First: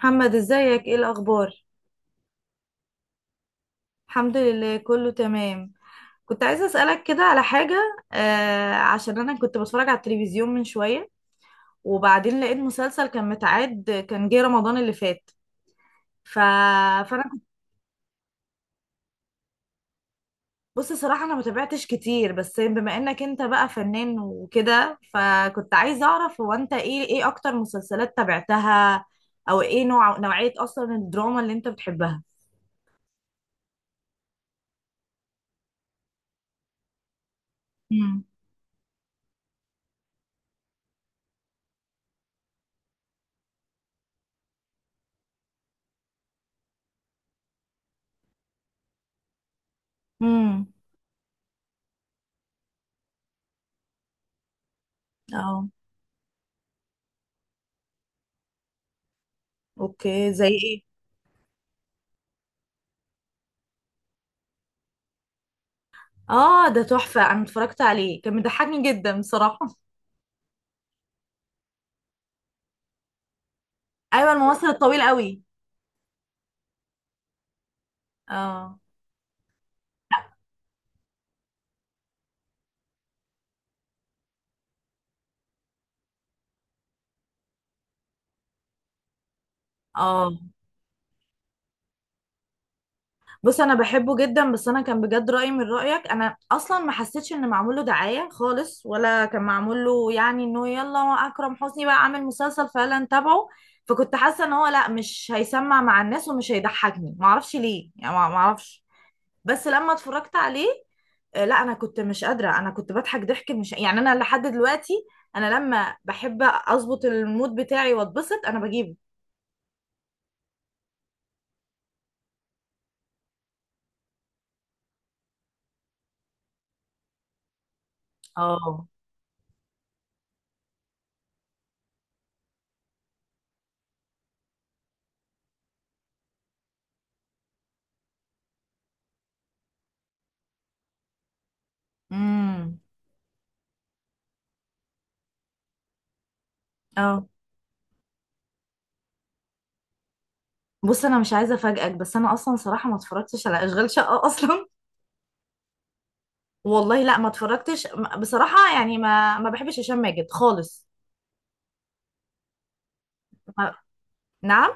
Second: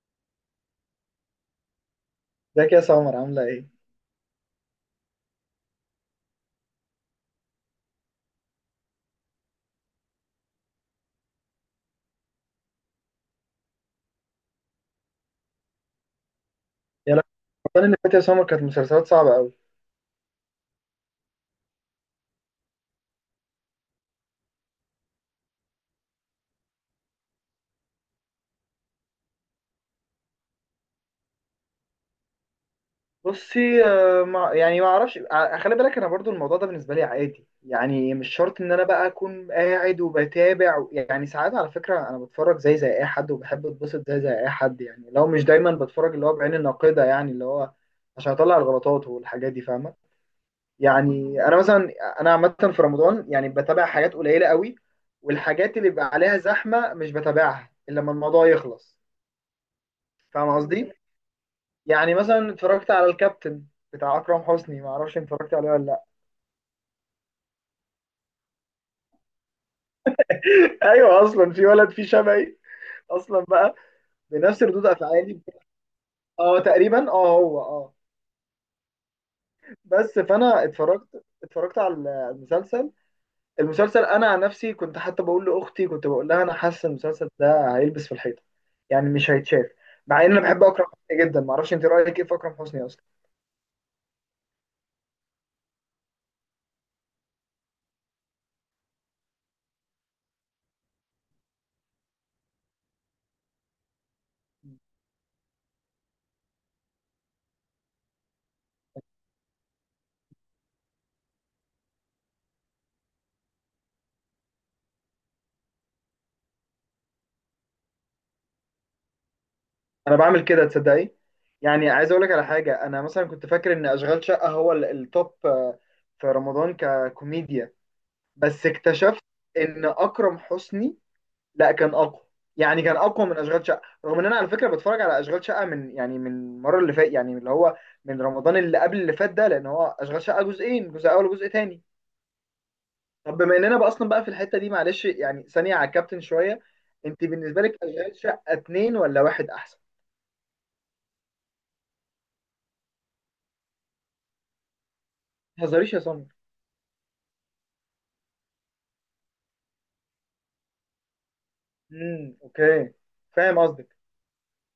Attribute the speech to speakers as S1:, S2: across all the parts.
S1: محمد، ازيك؟ ايه الاخبار؟
S2: ازيك يا سمر عاملة ايه؟
S1: الحمد لله، كله تمام. كنت عايزه اسالك كده على حاجه عشان انا كنت بتفرج على التلفزيون من شويه، وبعدين لقيت مسلسل كان متعاد كان جه رمضان اللي فات. ف...
S2: يا لا.
S1: فانا كنت
S2: رمضان اللي فات يا سمر كانت مسلسلات صعبة قوي.
S1: بص، صراحه انا ما تابعتش كتير، بس بما انك انت بقى فنان وكده، فكنت عايزه اعرف هو انت ايه اكتر مسلسلات تابعتها، او ايه نوعيه اصلا الدراما اللي انت بتحبها.
S2: بصي ما اعرفش خلي بالك انا برضو الموضوع ده بالنسبة لي عادي، يعني
S1: امم
S2: مش شرط ان انا بقى اكون قاعد وبتابع. يعني ساعات على فكرة انا بتفرج زي اي حد وبحب اتبسط زي اي حد، يعني لو مش دايما بتفرج اللي هو بعين الناقدة، يعني اللي هو عشان اطلع الغلطات والحاجات دي، فاهمة؟
S1: امم
S2: يعني انا مثلا، انا عامة في رمضان يعني بتابع حاجات قليلة قوي،
S1: اه.
S2: والحاجات اللي بيبقى عليها زحمة مش بتابعها الا لما الموضوع يخلص.
S1: اوكي، زي
S2: فاهم
S1: ايه؟
S2: قصدي؟ يعني مثلا اتفرجت على الكابتن بتاع اكرم حسني، ما اعرفش انت اتفرجت عليه ولا لا.
S1: اه، ده تحفة، انا اتفرجت عليه كان مضحكني جدا بصراحة.
S2: ايوه، اصلا في ولد فيه شبهي اصلا بقى،
S1: ايوه،
S2: بنفس
S1: الممثل
S2: ردود
S1: الطويل
S2: افعالي.
S1: قوي.
S2: اه تقريبا، اه هو، اه.
S1: اه.
S2: بس فانا اتفرجت على المسلسل. المسلسل انا عن نفسي كنت حتى بقول لاختي، كنت بقول لها انا حاسه المسلسل ده هيلبس في الحيطه، يعني مش هيتشاف. مع ان
S1: اه.
S2: انا بحب اكرم حسني جدا. ما اعرفش انت رايك ايه في اكرم حسني اصلا.
S1: بص، انا بحبه جدا، بس انا كان بجد رأيي من رأيك، انا اصلا ما حسيتش ان معمول له دعاية خالص، ولا كان معمول له يعني انه يلا اكرم حسني بقى عامل مسلسل فيلا نتابعه. فكنت حاسة ان هو لا، مش هيسمع مع الناس ومش هيضحكني، ما اعرفش ليه يعني، ما اعرفش. بس لما اتفرجت عليه، لا انا كنت مش قادره، انا كنت بضحك ضحك، مش يعني، انا لحد دلوقتي، انا لما بحب اظبط المود بتاعي واتبسط انا بجيبه.
S2: انا بعمل كده تصدقي. يعني عايز اقول لك على حاجه: انا مثلا كنت فاكر ان اشغال شقه هو التوب في رمضان ككوميديا، بس
S1: اه.
S2: اكتشفت ان اكرم حسني لا، كان اقوى. يعني كان اقوى من اشغال شقه، رغم ان انا على فكره بتفرج على اشغال شقه من، يعني من المره اللي فات، يعني اللي هو من رمضان اللي قبل اللي فات ده، لان هو اشغال شقه جزئين: جزء اول وجزء تاني.
S1: امم.
S2: طب بما اننا بقى اصلا بقى في الحته دي معلش، يعني ثانيه على الكابتن شويه، انت
S1: اه.
S2: بالنسبه لك اشغال شقه اتنين ولا واحد احسن؟
S1: بص، انا مش عايزه افاجئك، بس انا اصلا صراحه ما اتفرجتش على اشغال شقه اصلا.
S2: ما تهزريش يا صنم.
S1: والله لا، ما اتفرجتش. بصراحه يعني ما بحبش هشام ماجد خالص.
S2: امم، اوكي. فاهم
S1: ما-
S2: قصدك،
S1: نعم.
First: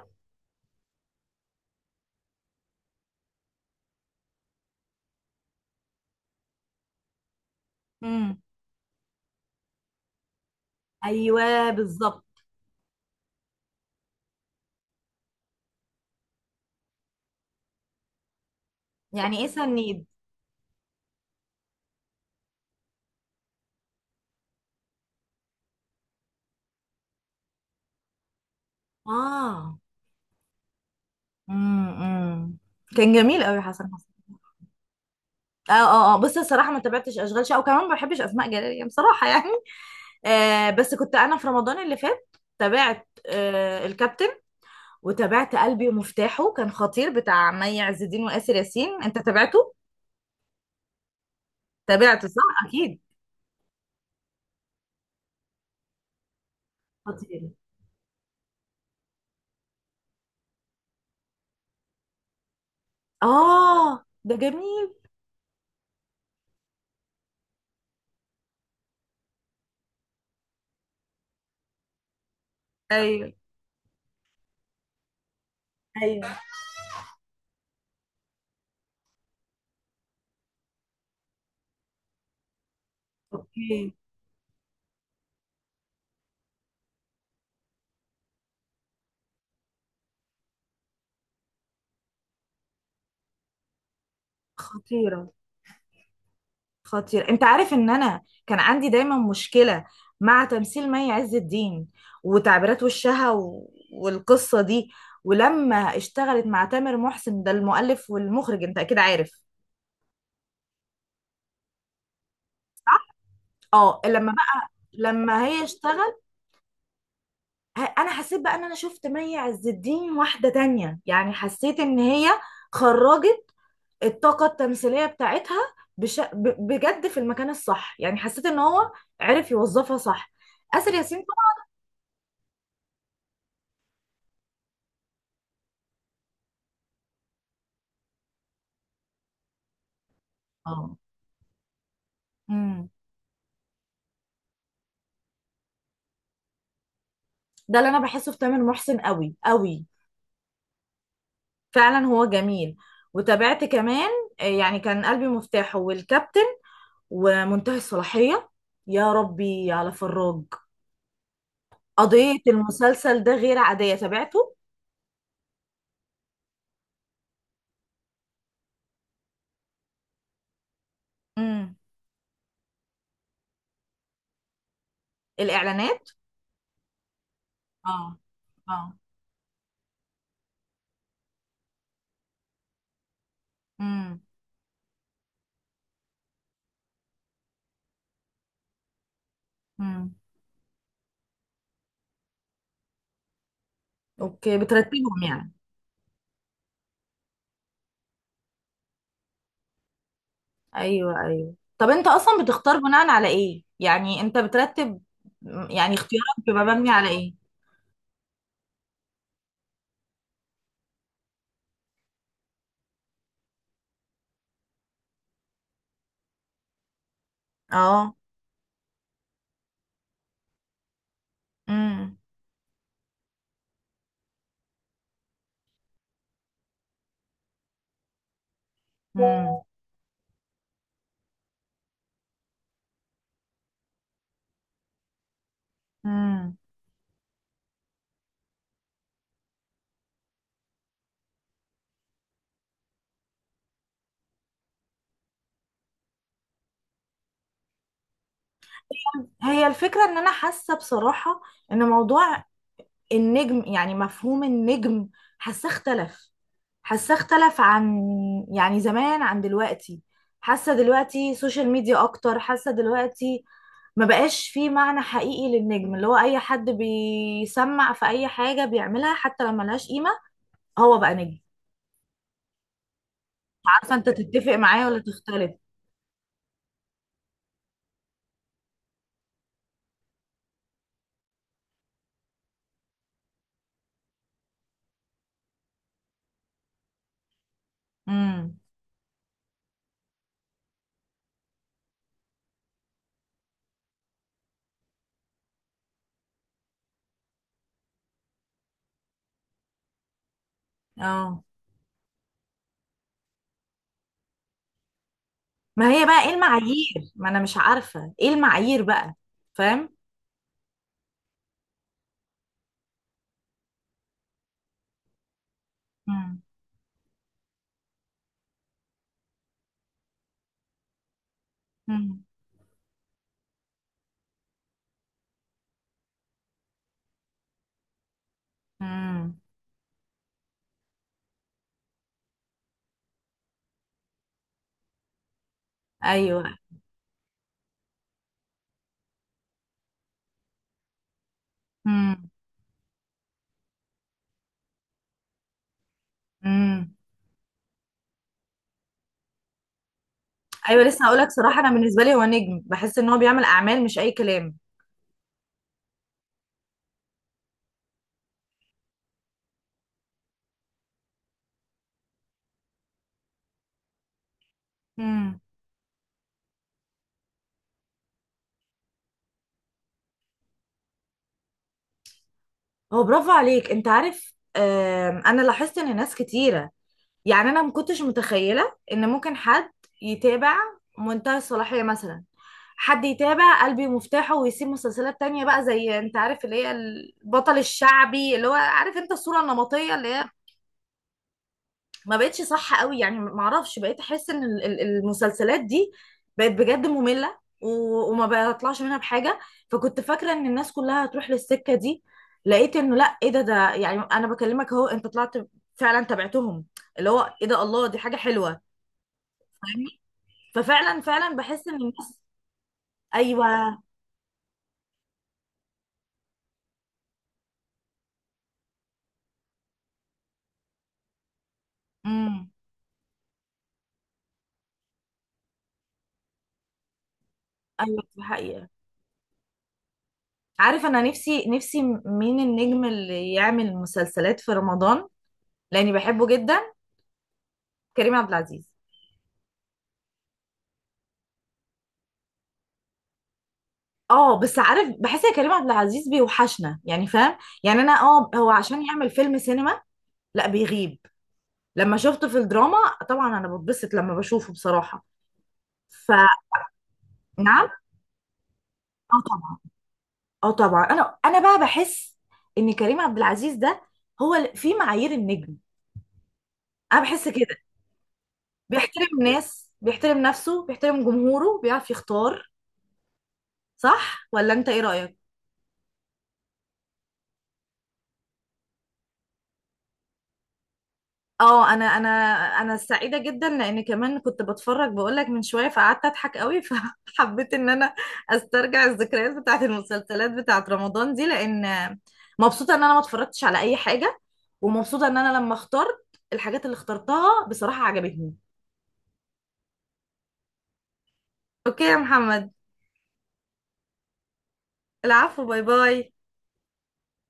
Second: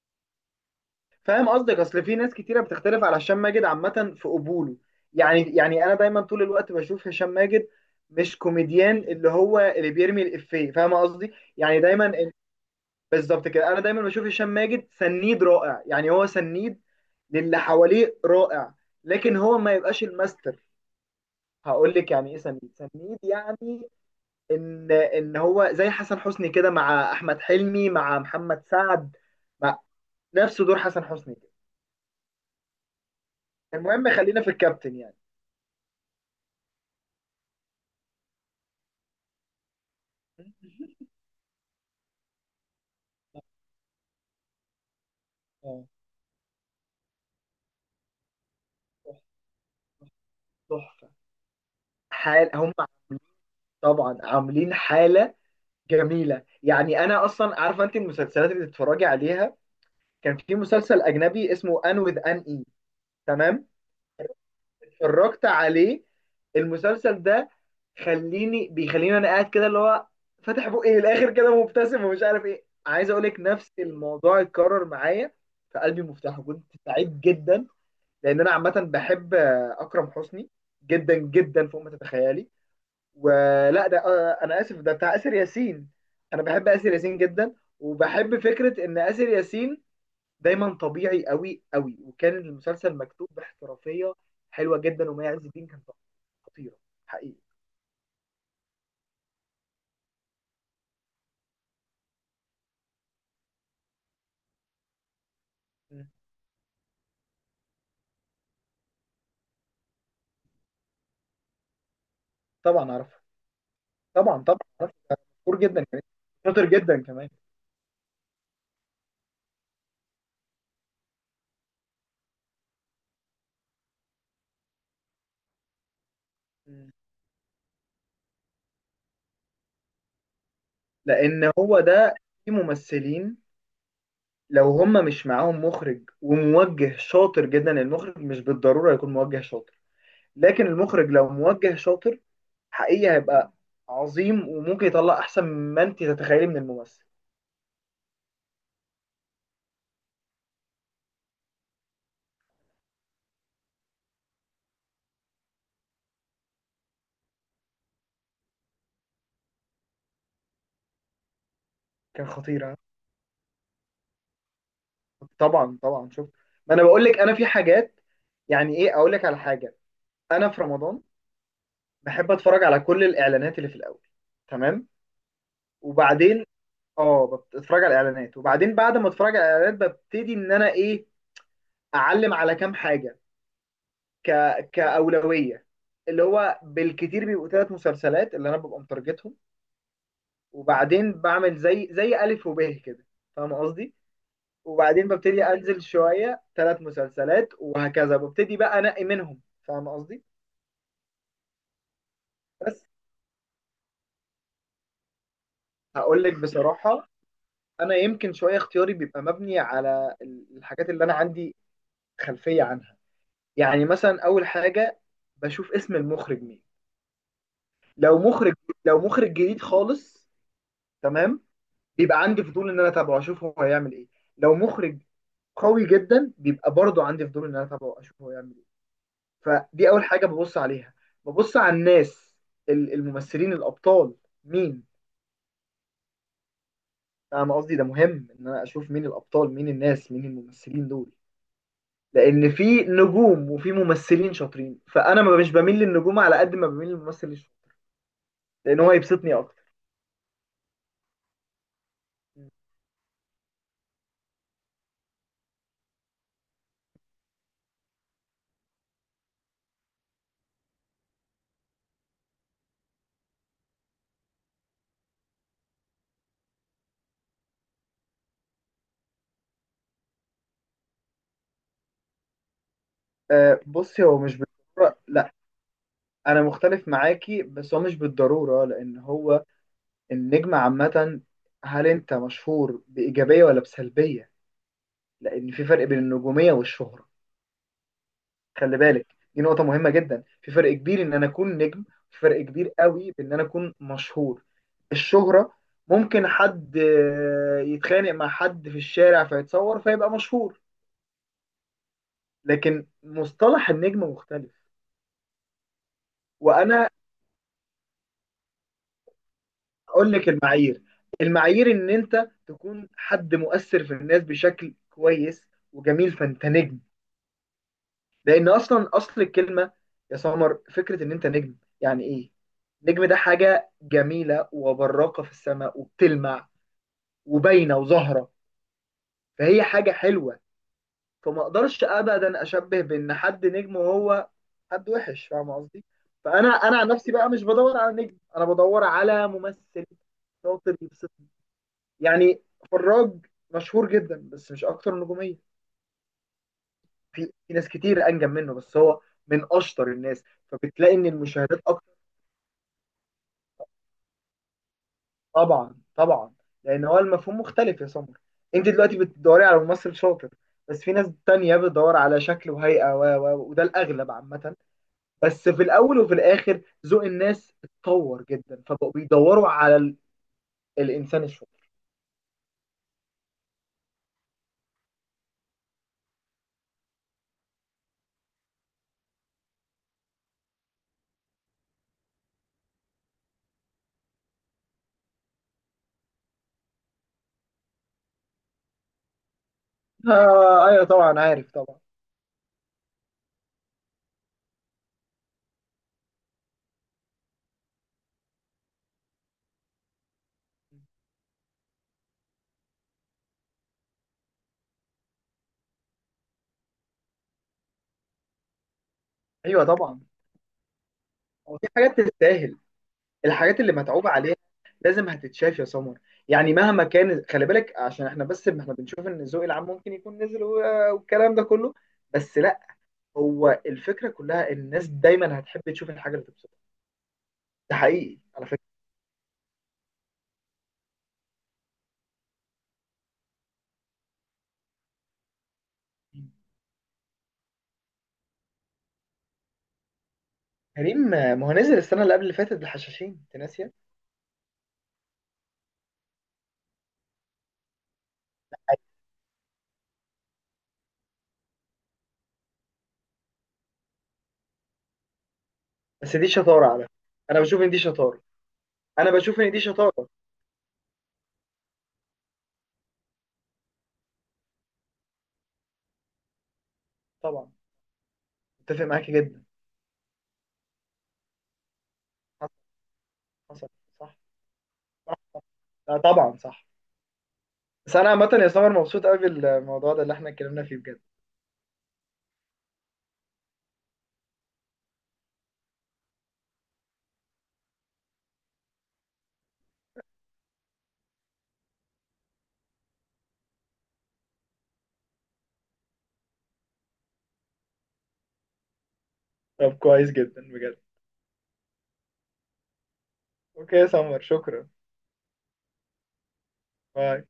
S2: فاهم قصدك. اصل في ناس كتيره بتختلف على هشام ماجد عامه في قبوله. يعني انا دايما طول الوقت بشوف هشام ماجد مش
S1: امم.
S2: كوميديان اللي هو اللي بيرمي الافيه، فاهم قصدي؟
S1: ايوه
S2: يعني دايما
S1: بالظبط.
S2: بالظبط كده، انا دايما بشوف هشام ماجد سنيد رائع، يعني هو سنيد للي حواليه رائع، لكن
S1: يعني ايه
S2: هو ما يبقاش
S1: سنيد؟
S2: الماستر. هقول لك يعني ايه سنيد. سنيد يعني ان هو زي حسن حسني كده مع احمد حلمي مع محمد سعد،
S1: اه.
S2: نفس دور حسن حسني كده.
S1: امم. أمم. كان جميل قوي حسن حسن.
S2: المهم خلينا في الكابتن يعني.
S1: اه. اه. اه. بصي الصراحه ما تابعتش اشغال شقه، وكمان ما بحبش اسماء جلال يعني بصراحه يعني. بس كنت انا في رمضان اللي فات تابعت الكابتن، وتابعت
S2: اه
S1: قلبي ومفتاحه، كان خطير، بتاع مي عز الدين واسر ياسين. انت تابعته؟
S2: تحفه.
S1: تابعته
S2: حال
S1: صح
S2: هم،
S1: اكيد.
S2: طبعا عاملين حاله جميله. يعني انا
S1: خطير.
S2: اصلا عارفه انت المسلسلات اللي بتتفرجي عليها. كان في مسلسل اجنبي اسمه ان وذ ان اي، تمام؟
S1: اه، ده جميل.
S2: اتفرجت عليه المسلسل ده؟ خليني، بيخليني انا قاعد كده اللي هو فاتح بقي للاخر كده مبتسم ومش عارف ايه. عايز اقول
S1: ايوه
S2: لك نفس الموضوع اتكرر معايا. فقلبي
S1: ايوه.
S2: مفتوح، كنت سعيد جدا. لان انا عامه بحب اكرم حسني جدا جدا، فوق ما تتخيلي. ولا
S1: اوكي.
S2: ده انا اسف، ده بتاع اسر ياسين. انا بحب اسر ياسين جدا، وبحب فكره ان اسر ياسين دايما طبيعي قوي قوي، وكان المسلسل مكتوب باحترافيه حلوه جدا،
S1: خطيره.
S2: ومي عز الدين كانت خطيره.
S1: خطير،
S2: حقيقي.
S1: انت عارف ان انا كان عندي دايما مشكلة مع تمثيل مي عز الدين وتعبيرات وشها والقصة دي. ولما
S2: م.
S1: اشتغلت مع تامر محسن، ده المؤلف والمخرج، انت اكيد عارف.
S2: طبعا عارفها،
S1: اه.
S2: طبعا طبعا عارفها. ده
S1: لما
S2: مشهور
S1: هي
S2: جدا كمان،
S1: اشتغل
S2: شاطر جدا كمان.
S1: انا حسيت بقى ان انا شفت مي عز الدين واحدة تانية، يعني حسيت ان هي خرجت الطاقة التمثيلية بتاعتها بش... ب...
S2: م.
S1: بجد في المكان الصح، يعني حسيت ان هو عرف يوظفها صح، آسر ياسين.
S2: لان هو ده، في ممثلين لو هم مش معاهم مخرج وموجه شاطر جدا. المخرج مش بالضرورة يكون موجه شاطر، لكن
S1: طبعا.
S2: المخرج لو موجه شاطر،
S1: اه.
S2: حقيقي هيبقى عظيم، وممكن يطلع احسن ما انت تتخيلي من الممثل.
S1: ده اللي انا بحسه في تامر محسن قوي قوي، فعلا هو جميل. وتابعت كمان يعني كان قلبي مفتاحه والكابتن ومنتهي الصلاحية. يا ربي على فراج،
S2: كان
S1: قضية
S2: خطير ها؟
S1: المسلسل ده غير عادية، تابعته.
S2: طبعا طبعا. شوف، ما انا بقول لك، انا في حاجات. يعني ايه اقول لك على حاجة، انا في رمضان
S1: امم.
S2: بحب اتفرج على كل الاعلانات اللي في الاول، تمام؟
S1: الإعلانات.
S2: وبعدين اه، بتفرج على
S1: اه.
S2: الاعلانات، وبعدين
S1: اه.
S2: بعد ما اتفرج على الاعلانات ببتدي ان انا ايه، اعلم على كام حاجة
S1: امم.
S2: ك كأولوية، اللي هو بالكتير بيبقوا ثلاث مسلسلات اللي انا ببقى مترجتهم.
S1: امم.
S2: وبعدين بعمل زي ألف وب كده، فاهم قصدي؟
S1: اوكي،
S2: وبعدين
S1: بترتبهم
S2: ببتدي
S1: يعني.
S2: انزل شوية ثلاث مسلسلات، وهكذا ببتدي بقى انقي منهم، فاهم قصدي؟
S1: ايوه ايوه. طب انت اصلا بتختار
S2: بس
S1: بناء على ايه؟ يعني انت بترتب، يعني
S2: هقول لك
S1: اختيارك بيبقى مبني على
S2: بصراحة،
S1: ايه؟
S2: انا يمكن شوية اختياري بيبقى مبني على الحاجات اللي انا عندي خلفية عنها. يعني مثلا اول حاجة بشوف اسم المخرج مين.
S1: اه.
S2: لو مخرج، لو مخرج جديد خالص، تمام،
S1: امم.
S2: بيبقى عندي فضول ان انا اتابعه اشوف هو هيعمل ايه. لو مخرج قوي جدا، بيبقى برضه عندي فضول ان انا اتابعه اشوف هو هيعمل ايه. فدي اول حاجه ببص عليها. ببص على الناس، الممثلين الابطال مين.
S1: امم.
S2: انا قصدي ده مهم ان انا اشوف مين الابطال، مين الناس، مين الممثلين دول. لان في نجوم وفي ممثلين شاطرين، فانا ما مش بميل للنجوم على قد ما بميل للممثل الشاطر، لان هو يبسطني اكتر.
S1: هي الفكرة ان انا حاسة بصراحة ان موضوع النجم، يعني مفهوم النجم، حاسة اختلف حاسة اختلف عن يعني زمان عن دلوقتي، حاسة دلوقتي سوشيال ميديا اكتر، حاسة دلوقتي ما بقاش فيه معنى حقيقي للنجم، اللي هو اي حد بيسمع في اي حاجة بيعملها حتى لو ملهاش قيمة هو بقى نجم. عارفة
S2: بصي،
S1: انت
S2: هو مش
S1: تتفق معايا ولا
S2: بالضروره لا.
S1: تختلف؟
S2: انا مختلف معاكي، بس هو مش بالضروره، لان هو النجم عامة، هل أنت مشهور بإيجابية ولا بسلبية؟ لأن في فرق بين النجومية والشهرة.
S1: امم.
S2: خلي بالك، دي نقطة مهمة جدا. في فرق كبير إن أنا أكون نجم، في فرق كبير قوي بإن أنا أكون مشهور. الشهرة ممكن حد يتخانق مع حد في الشارع فيتصور فيبقى مشهور،
S1: اه.
S2: لكن مصطلح النجم مختلف.
S1: ما هي بقى ايه
S2: وأنا
S1: المعايير؟ ما انا مش عارفة ايه المعايير بقى. فاهم.
S2: أقول لك المعايير. المعايير إن أنت تكون حد مؤثر في الناس بشكل كويس وجميل، فأنت نجم. لان اصلا اصل الكلمه يا سمر، فكره ان انت نجم يعني
S1: مم.
S2: ايه؟ نجم ده حاجه جميله وبراقه في السماء، وبتلمع وباينه وظاهره،
S1: مم.
S2: فهي حاجه حلوه. فما اقدرش ابدا اشبه بان حد نجم وهو حد وحش، فاهم قصدي؟
S1: ايوه.
S2: فانا عن نفسي بقى مش بدور على نجم، انا بدور على ممثل شاطر يبسطني.
S1: مم.
S2: يعني فراج مشهور جدا، بس مش اكتر نجوميه.
S1: مم.
S2: في ناس كتير انجم منه، بس هو من اشطر الناس،
S1: ايوه،
S2: فبتلاقي
S1: لسه
S2: ان
S1: هقول لك صراحه،
S2: المشاهدات.
S1: انا بالنسبه لي هو نجم، بحس ان هو بيعمل اعمال مش اي كلام.
S2: طبعا طبعا. لان هو المفهوم مختلف يا سمر. انت دلوقتي بتدوري على ممثل شاطر، بس في ناس تانية بتدور على شكل وهيئة وده الأغلب عامة.
S1: مم.
S2: بس في الأول وفي الآخر ذوق الناس اتطور جدا، فبقوا بيدوروا على الإنسان الشاطر.
S1: هو برافو عليك. انت عارف، انا لاحظت ان ناس كتيره، يعني انا ما كنتش متخيله ان ممكن حد يتابع منتهى الصلاحيه مثلا، حد يتابع قلبي مفتاحه ويسيب مسلسلات تانية بقى، زي انت عارف اللي هي البطل الشعبي، اللي هو عارف انت الصوره النمطيه اللي هي
S2: آه أيوه طبعا عارف، طبعا.
S1: ما بقتش صح قوي يعني. ما اعرفش، بقيت احس ان ال المسلسلات دي بقت بجد مملة وما بطلعش منها بحاجة، فكنت فاكرة ان الناس كلها هتروح للسكة دي، لقيت انه لا، ايه ده يعني، انا بكلمك اهو، انت طلعت فعلا تابعتهم، اللي هو ايه ده، الله، دي حاجة حلوة،
S2: أيوه
S1: فاهمني؟
S2: طبعا،
S1: ففعلا
S2: هو في
S1: بحس ان
S2: حاجات
S1: الناس.
S2: تستاهل. الحاجات اللي
S1: ايوه.
S2: متعوب عليها لازم هتتشاف يا سمر، يعني مهما كان. خلي بالك، عشان احنا بس احنا بنشوف ان الذوق العام ممكن يكون نزل، والكلام ده كله، بس
S1: امم.
S2: لا. هو الفكره كلها ان الناس دايما هتحب تشوف الحاجه اللي تبسطها، ده
S1: ايوه،
S2: حقيقي
S1: دي
S2: على فكره.
S1: حقيقة. عارف، انا نفسي نفسي مين النجم اللي يعمل مسلسلات في رمضان، لاني بحبه جدا؟ كريم عبد العزيز.
S2: كريم ما هو نزل السنه اللي قبل اللي فاتت الحشاشين، انت ناسيه؟
S1: اه، بس عارف، بحس يا كريم عبد العزيز بيوحشنا، يعني فاهم؟ يعني انا هو عشان يعمل فيلم سينما لا بيغيب. لما شفته في الدراما، طبعا انا بتبسط لما بشوفه بصراحة،
S2: بس
S1: فنعم.
S2: دي شطاره على فكره. انا بشوف ان دي شطاره، انا
S1: اه،
S2: بشوف ان
S1: طبعا.
S2: دي شطاره.
S1: اه، طبعا، انا بقى بحس ان كريم عبد العزيز ده هو في معايير النجم، انا بحس
S2: طبعا،
S1: كده.
S2: متفق معاكي
S1: بيحترم
S2: جدا.
S1: ناس، بيحترم نفسه، بيحترم جمهوره، بيعرف يختار.
S2: حصل، حصل. صح،
S1: صح ولا انت ايه
S2: صح.
S1: رأيك؟
S2: لا طبعا صح. بس انا عامه يا سمر مبسوط قوي بالموضوع ده اللي احنا اتكلمنا فيه بجد.
S1: اه. انا انا سعيده جدا، لان كمان كنت بتفرج بقولك من شويه، فقعدت اضحك قوي فحبيت ان انا استرجع الذكريات بتاعت المسلسلات بتاعت رمضان دي، لان مبسوطه ان انا ما اتفرجتش على اي حاجه، ومبسوطه ان انا لما اخترت الحاجات اللي اخترتها بصراحه عجبتني.
S2: طب كويس جدا بجد.
S1: اوكي يا محمد.
S2: اوكي يا سمر، شكرا.
S1: العفو، باي باي.
S2: باي.